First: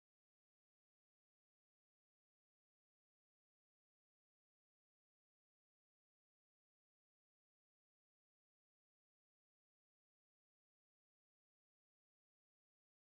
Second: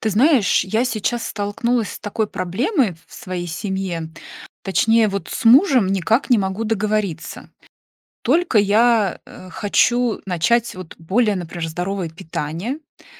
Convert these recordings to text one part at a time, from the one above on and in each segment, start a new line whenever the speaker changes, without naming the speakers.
Ты знаешь, я сейчас столкнулась с такой проблемой в своей семье- точнее, вот с мужем никак не могу договориться. Только я, э, хочу начать, вот более, например, здоровое питание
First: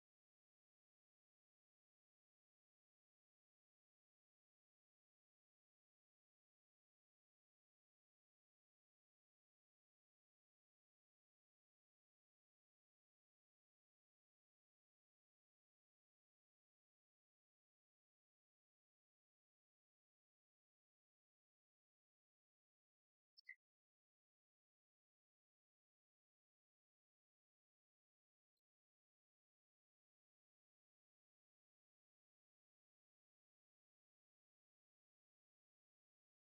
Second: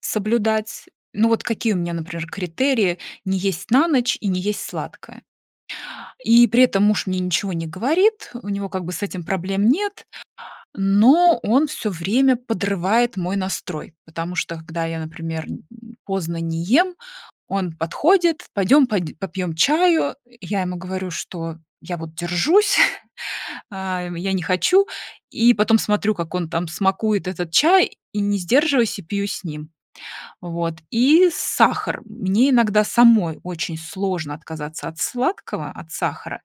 соблюдать. Ну вот какие у меня, например, критерии: не есть на ночь, и не есть сладкое. И при этом муж мне ничего не говорит, у него как бы с этим проблем нет. Но он всё время подрывает мой настрой, потому что, когда я, например, м, поздно не ем, он подходит: "Пойдем под попьем чаю". Я ему говорю, что я вот держусь, а, я не хочу. И потом смотрю, как он там смакует этот чай, и не сдерживаюсь- и пью с ним. Вот. И сахар. Мне иногда самой очень сложно отказаться от сладкого, от сахара,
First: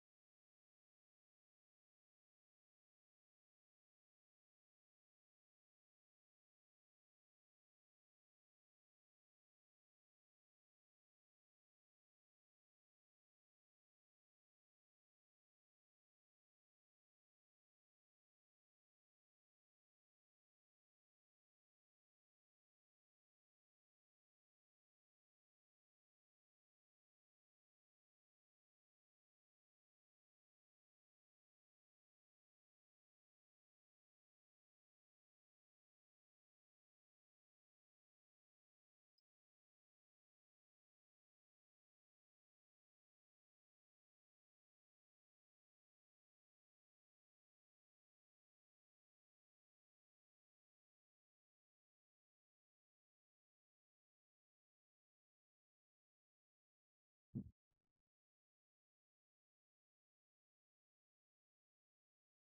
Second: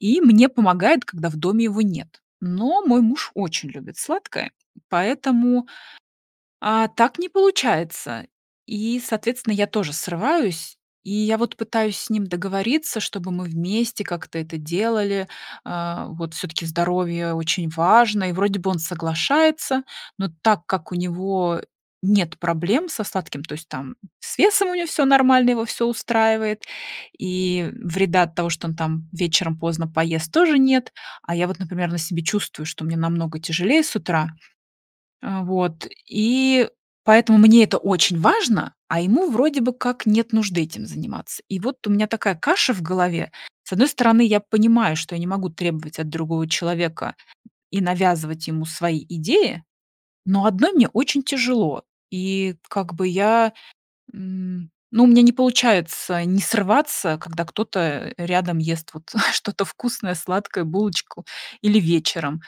и мне помогает, когда в доме его нет. Но мой муж очень любит сладкое, поэтому, а, так не получается. И, соответственно, я тоже срываюсь. И я вот пытаюсь с ним договориться, чтобы мы вместе как-то это делали. А, вот, все-таки здоровье очень важно. И вроде бы он соглашается, но так как у него нет проблем со сладким, то есть там с весом у него всё нормально, его всё устраивает. И вреда от того, что он там вечером поздно поест, тоже нет. А я вот, например, на себе чувствую, что мне намного тяжелее с утра. А, вот, и поэтому мне это очень важно, а ему вроде бы как нет нужды этим заниматься. И вот у меня такая каша в голове. С одной стороны, я понимаю, что я не могу требовать от другого человека и навязывать ему свои идеи, но одной мне очень тяжело. И как бы я, м, ну, у меня не получается не срываться, когда кто-то рядом ест вот что-то вкусное- сладкое, булочку, или вечером.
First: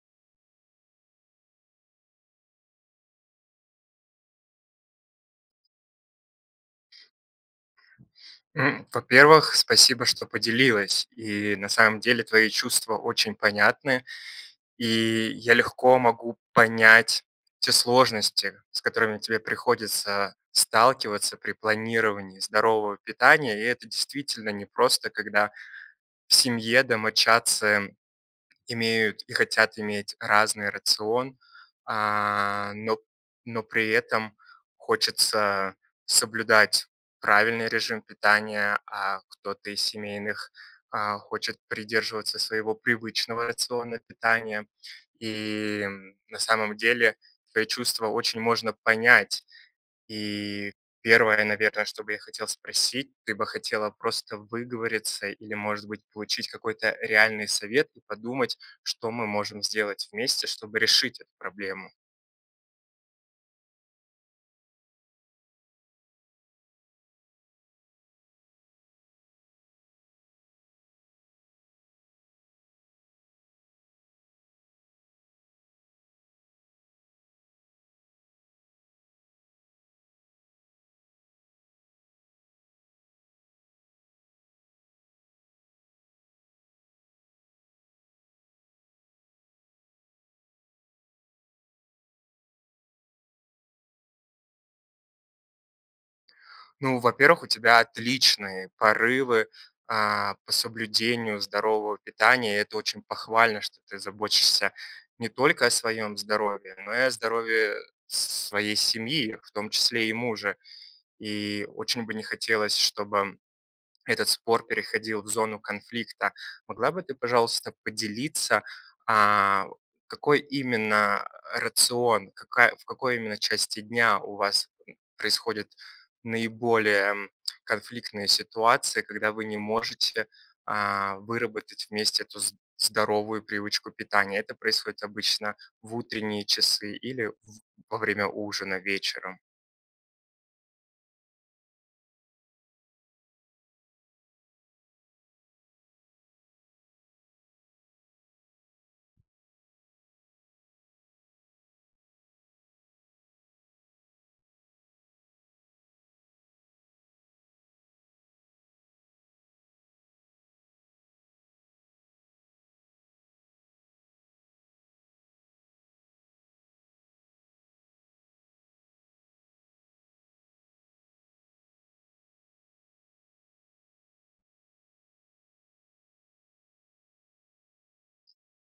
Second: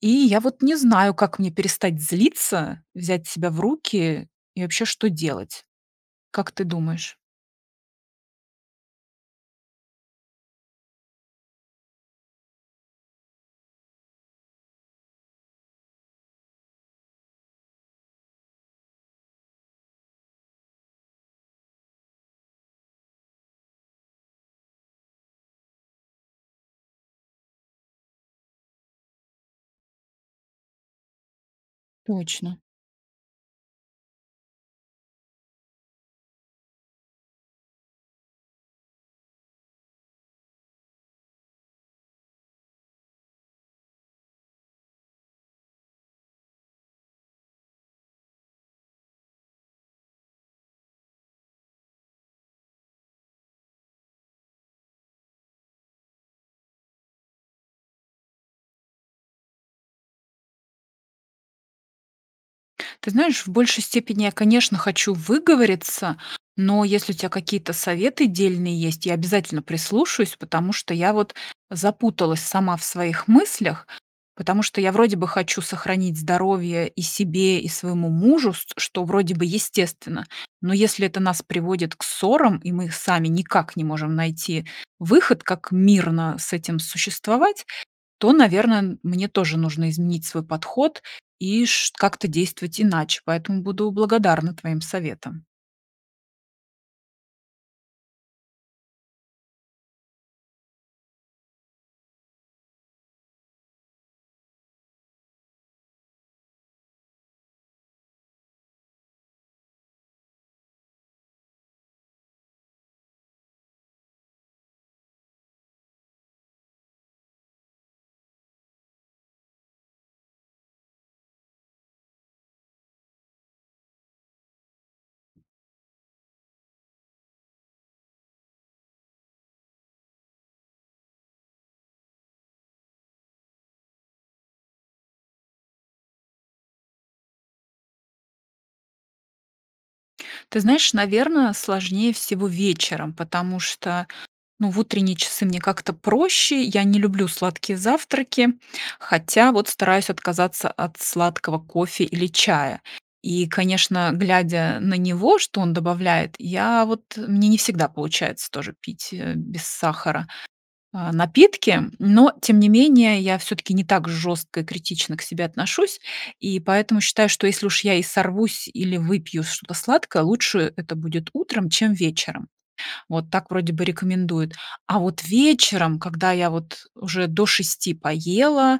И я вот не знаю, как мне перестать злиться, взять себя в руки и вообще что делать. Как ты думаешь?
М, во-первых, спасибо, что поделилась, и на самом деле твои чувства очень понятны, и я легко могу понять те сложности, с которыми тебе приходится сталкиваться при планировании здорового питания. И это действительно непросто, когда в семье домочадцы имеют, и хотят иметь разный рацион.
Точно.
А, но но при этом хочется соблюдать правильный режим питания, а кто-то из семейных, а, хочет придерживаться своего привычного рациона питания. И, м, на самом деле твои чувства очень можно понять. И 1, наверное, что бы я хотел спросить: ты бы хотела просто выговориться или, может быть, получить какой-то реальный совет и подумать, что мы можем сделать вместе, чтобы решить эту проблему.
Ты знаешь, в большей степени я, конечно, хочу выговориться, но, если у тя какие-то советы дельные есть, я обязательно прислушаюсь. Потому что я вот запуталась сама в своих мыслях. Потому что я вроде бы хочу сохранить здоровье- и себе, и своему мужу, ст что вроде бы естественно. Но если это нас приводит к ссорам, и мы сами никак не можем найти выход, как мирно с этим существовать, то, наверное, мне тоже нужно изменить свой подход и ш как-то действовать иначе. Поэтому буду благодарна твоим советам.
Ну, во-первых, у тебя отличные порывы, а, по соблюдению здорового питания, и это очень похвально, что ты заботишься не только о своем здоровье, но и о здоровье с с своей семьи, в том числе и мужа. И очень бы не хотелось, чтобы этот спор переходил в зону конфликта. Могла бы ты, пожалуйста, поделиться, а, какой именно рацион, какая в какой именно части дня у вас, м, происходят наиболее конфликтные ситуации, когда вы не можете, а, выработать вместе эту з здоровую привычку питания. Это происходит обычно в утренние часы или в во время ужина вечером?
Ты знаешь, наверное, сложнее всего вечером, потому что, ну, в утренние часы мне как-то проще, я не люблю сладкие завтраки, хотя вот стараюсь отказаться от сладкого кофе или чая. И, конечно, глядя на него, что он добавляет, я вот мне не всегда получается тоже пить, э, без сахара, а, напитки. Но, тем не менее, я все-таки не так жестко и критично к себе отношусь, и поэтому считаю, что если уж я и сорвусь, или выпью что-то сладкое, лучше это будет утром, чем вечером. Вот так вроде бы рекомендуют. А вот вечером, когда я вот уже до 6 поела,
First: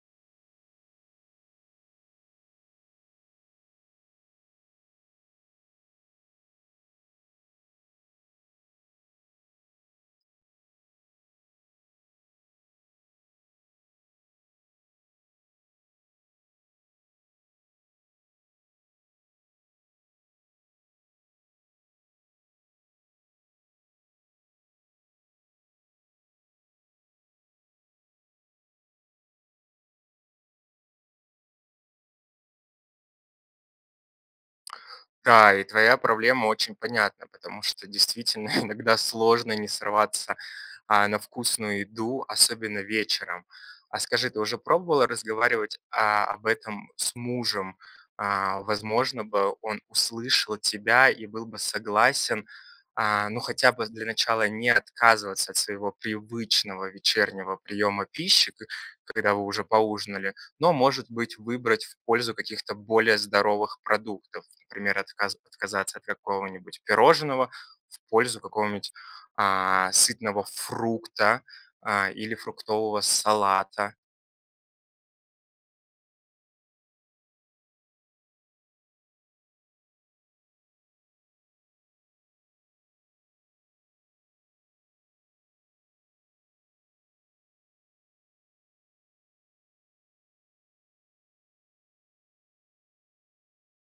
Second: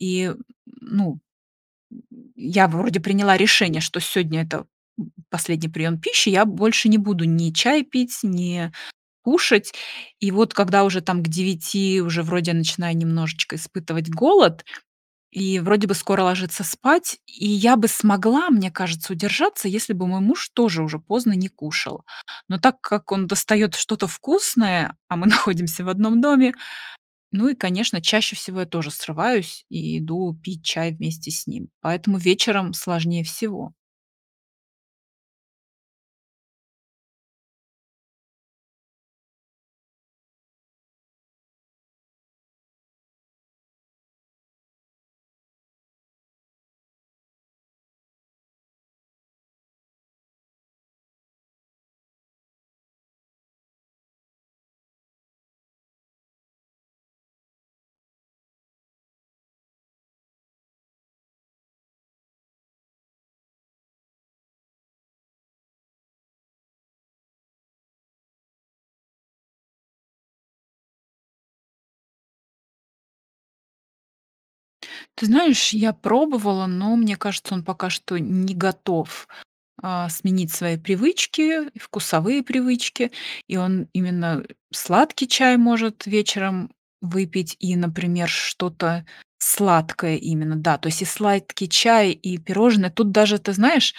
и ну Я вроде приняла решение, что сегодня- это последний прием пищи, я больше не буду ни чай пить, ни кушать. И вот когда уже там к 9, уже вроде начинаю немножечко испытывать голод, и вроде бы скоро ложиться спать, и я бы смогла, мне кажется, удержаться, если бы мой муж тоже уже поздно не кушал. Но так как он достает что-то вкусное, а мы находимся в 1 доме, ну и, конечно, чаще всего я тоже срываюсь, и иду пить чай вместе с ним. Поэтому вечером сложнее всего.
Да, и твоя проблема очень понятна, потому что действительно иногда сложно не сорваться, а, на вкусную еду, особенно вечером. А скажи, ты уже пробовала разговаривать, а, об этом с мужем? А, возможно бы, он услышал тебя и был бы согласен. А, ну хотя бы для начала не отказываться от своего привычного вечернего приема пищи, ко когда вы уже поужинали, но, может быть, выбрать в пользу каких-то более здоровых продуктов, например, отказа отказаться от какого-нибудь пирожного в пользу какого-нибудь, а, сытного фрукта, а, или фруктового салата.
Ты знаешь, я пробовала, но мне кажется, он пока что не готов, а, сменить свои привычки и вкусовые привычки, и он именно, э, сладкий чай может вечером выпить и, например, что-то сладкое именно, да. То есть и сладкий чай, и пирожные. Тут даже, ты знаешь,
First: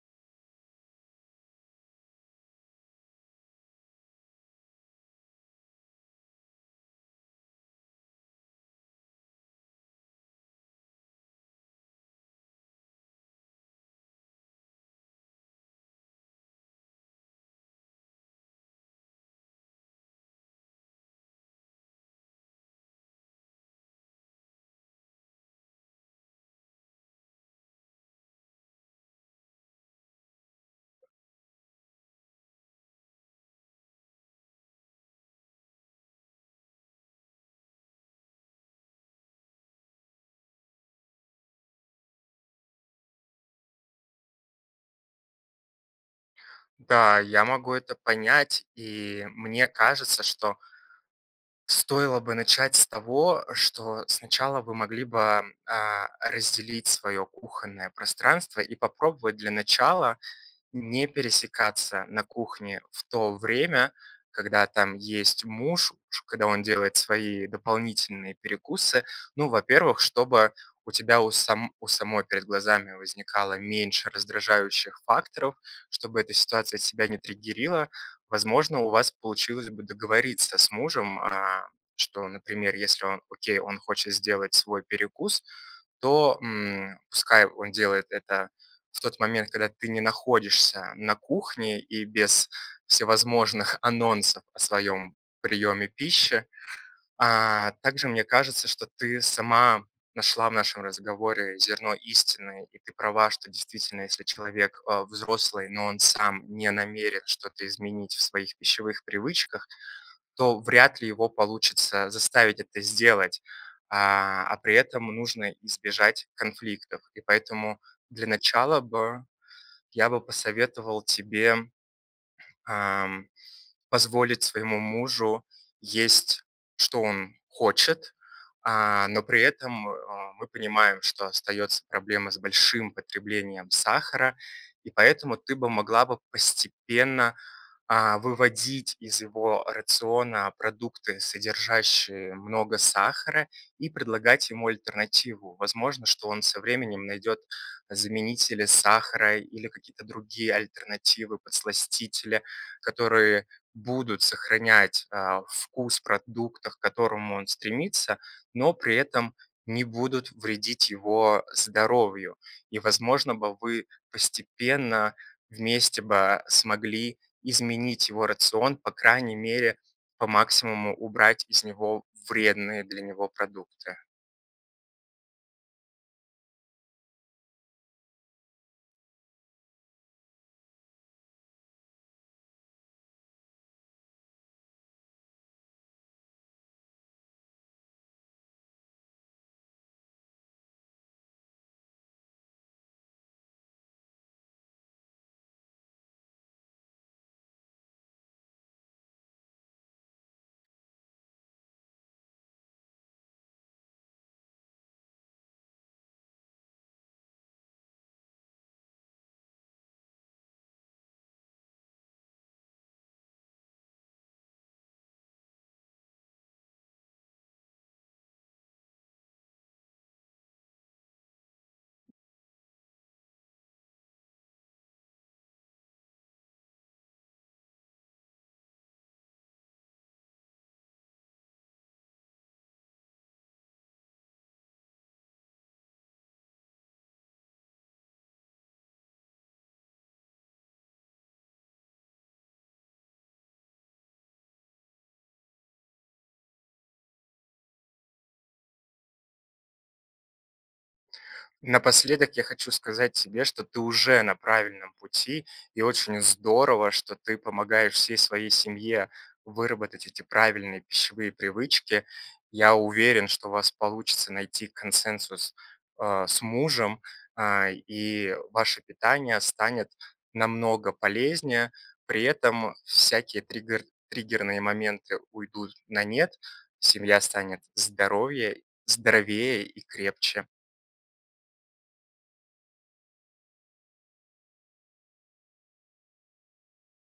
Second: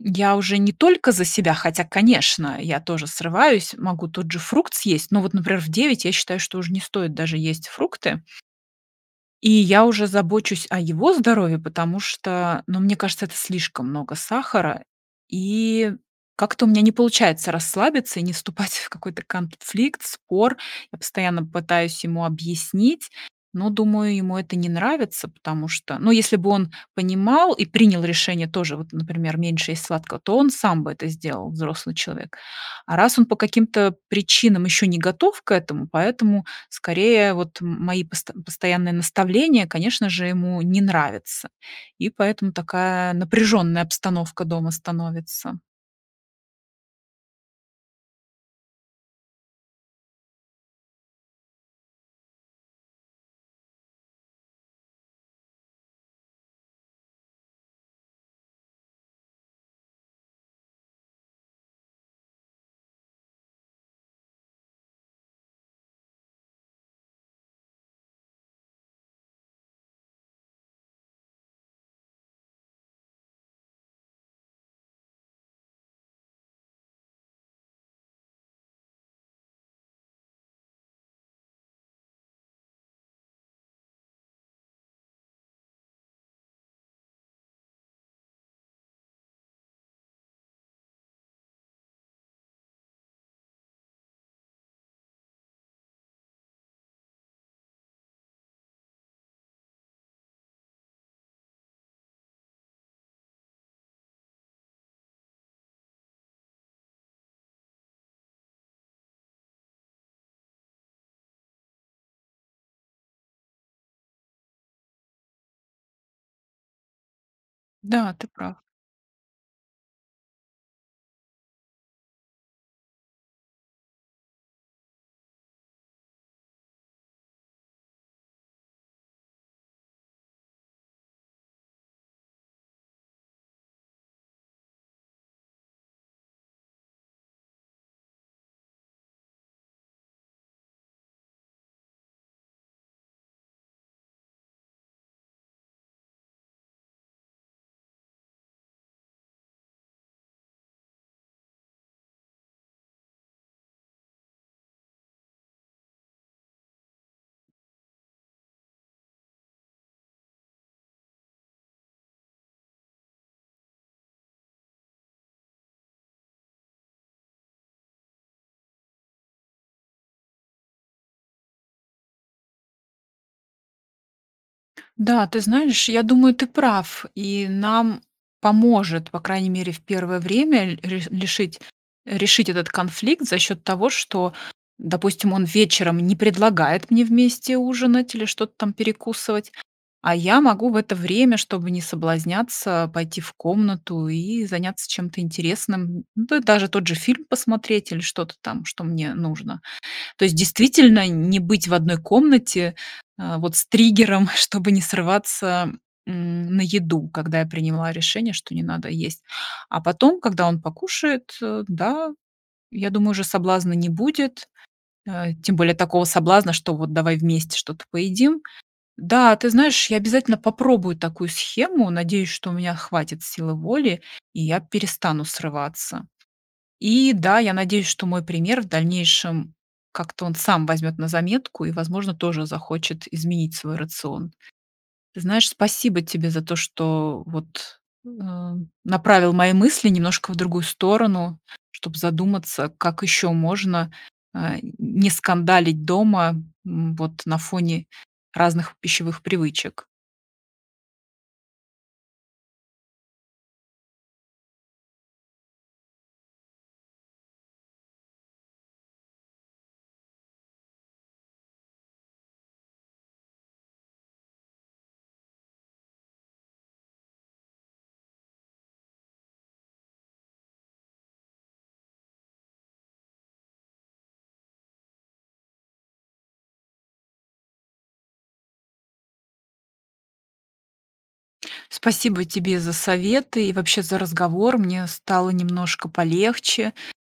м, я уже не только за себя, хотя, конечно, я тоже срываюсь, могу тот же фрукт съесть, но вот, например, в 9 я считаю, что уже не стоит даже есть фрукты. И я уже забочусь о его здоровье, потому что, ну, мне кажется, это слишком много сахара. И как-то у меня не получается расслабиться и не вступать в какой-то конфликт, спор. Я постоянно пытаюсь ему объяснить, но, думаю, ему это не нравится, потому что, ну, если бы он понимал и принял решение тоже, вот, например, меньше есть сладкого, то он сам бы это сделал- взрослый человек. А раз он по каким-то причинам ещё не готов к этому, поэтому, скорее, вот мои пост постоянные наставления, конечно же, ему не нравятся. И поэтому такая напряженная обстановка дома становится.
Да, я могу это понять, и мне кажется, что стоило бы начать с того, что сначала вы могли бы, а, разделить свое кухонное пространство и попробовать для начала не пересекаться на кухне в то время, когда там есть муж уж, когда он делает свои дополнительные перекусы. Ну, во-первых, чтобы у тебя у сам у самой перед глазами возникало меньше раздражающих факторов, чтобы эта ситуация тебя не триггерила. Возможно, у вас получилось бы договориться с мужем, а, что, например, если он, окей, он хочет сделать свой перекус, то, м, пускай он делает это в тот момент, когда ты не находишься на кухне, и без всевозможных анонсов о своём приеме пищи. А, также, мне кажется, что ты сама нашла в нашем разговоре зерно истины. И ты права, что действительно, если человек, а, взрослый, но он сам не намерен что-то изменить в своих пищевых привычках, то вряд ли его получится заставить это сделать. А, а при этом нужно избежать конфликтов. И поэтому
Да,
для
ты прав.
начала бы я бы посоветовал тебе, ам, позволить своему мужу есть, что он хочет. А, но при этом, а, мы понимаем, что остается проблема с большим потреблением сахара, и поэтому ты бы могла бы постепенно, а, выводить из его рациона продукты, содержащие много сахара, и предлагать ему альтернативу. Возможно, что он со временем найдет заменители сахара или какие-то другие альтернативы, подсластители, которые будут сохранять, а, вкус в продуктах, к которому он стремится, но при этом не будут вредить его здоровью. И возможно бы вы постепенно, вместе бы, смогли изменить его рацион. По крайней мере, по максимуму убрать из него вредные для него продукты.
Да, ты знаешь, я думаю, ты прав и нам поможет, по крайней мере, в 1 время ре ре лешить решить этот конфликт за счёт того, что, допустим, он вечером не предлагает мне вместе ужинать или что-то там перекусывать. А я могу в это время, чтобы не соблазняться, пойти в комнату и заняться чем-то интересным. Д да даже тот же фильм посмотреть или что-то там, что мне нужно. То есть, действительно, н не быть в одной комнате, а, вот с триггером, чтобы не срываться, м, на еду, когда я приняла решение, что не надо есть. А потом, когда он покушает, э, да, я думаю, уже соблазна не будет, э, тем более такого соблазна, что вот давай вместе что-то поедим. Да, ты знаешь, я обязательно попробую такую схему, надеюсь, что у меня хватит силы воли и я перестану срываться. И да, я надеюсь, что мой пример в дальнейшем как-то он сам возьмёт на заметку и, возможно, тоже захочет изменить свой рацион. Ты знаешь, спасибо тебе за то, что вот, э, направил мои мысли немножко в другую сторону, чтоб задуматься, как еще можно, а, н не скандалить дома, м, вот на фоне разных пищевых привычек.
Напоследок я хочу сказать тебе, что ты уже на правильном пути, и очень здорово, что ты помогаешь всей своей семье выработать вот эти правильные пищевые привычки. Я уверен, что у вас получится найти консенсус, а, с мужем. А, и ваше питание станет намного полезнее. При этом всякие тригер триггерные моменты уйдут на нет, семья станет здоровье здоровее и крепче.
Спасибо тебе за советы и вообще за разговор. Мне стало немножко полегче,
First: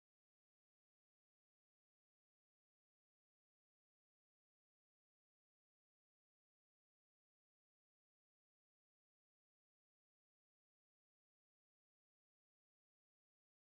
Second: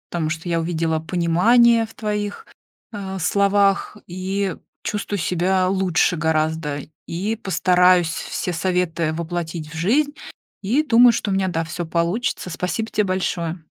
потому что я увидела понимание в твоих, а, словах и чувствую себя лучше гораздо. И постараюсь все советы воплотить в жизнь, и, думаю, что у меня, да, всё получится. Спасибо тебе большое.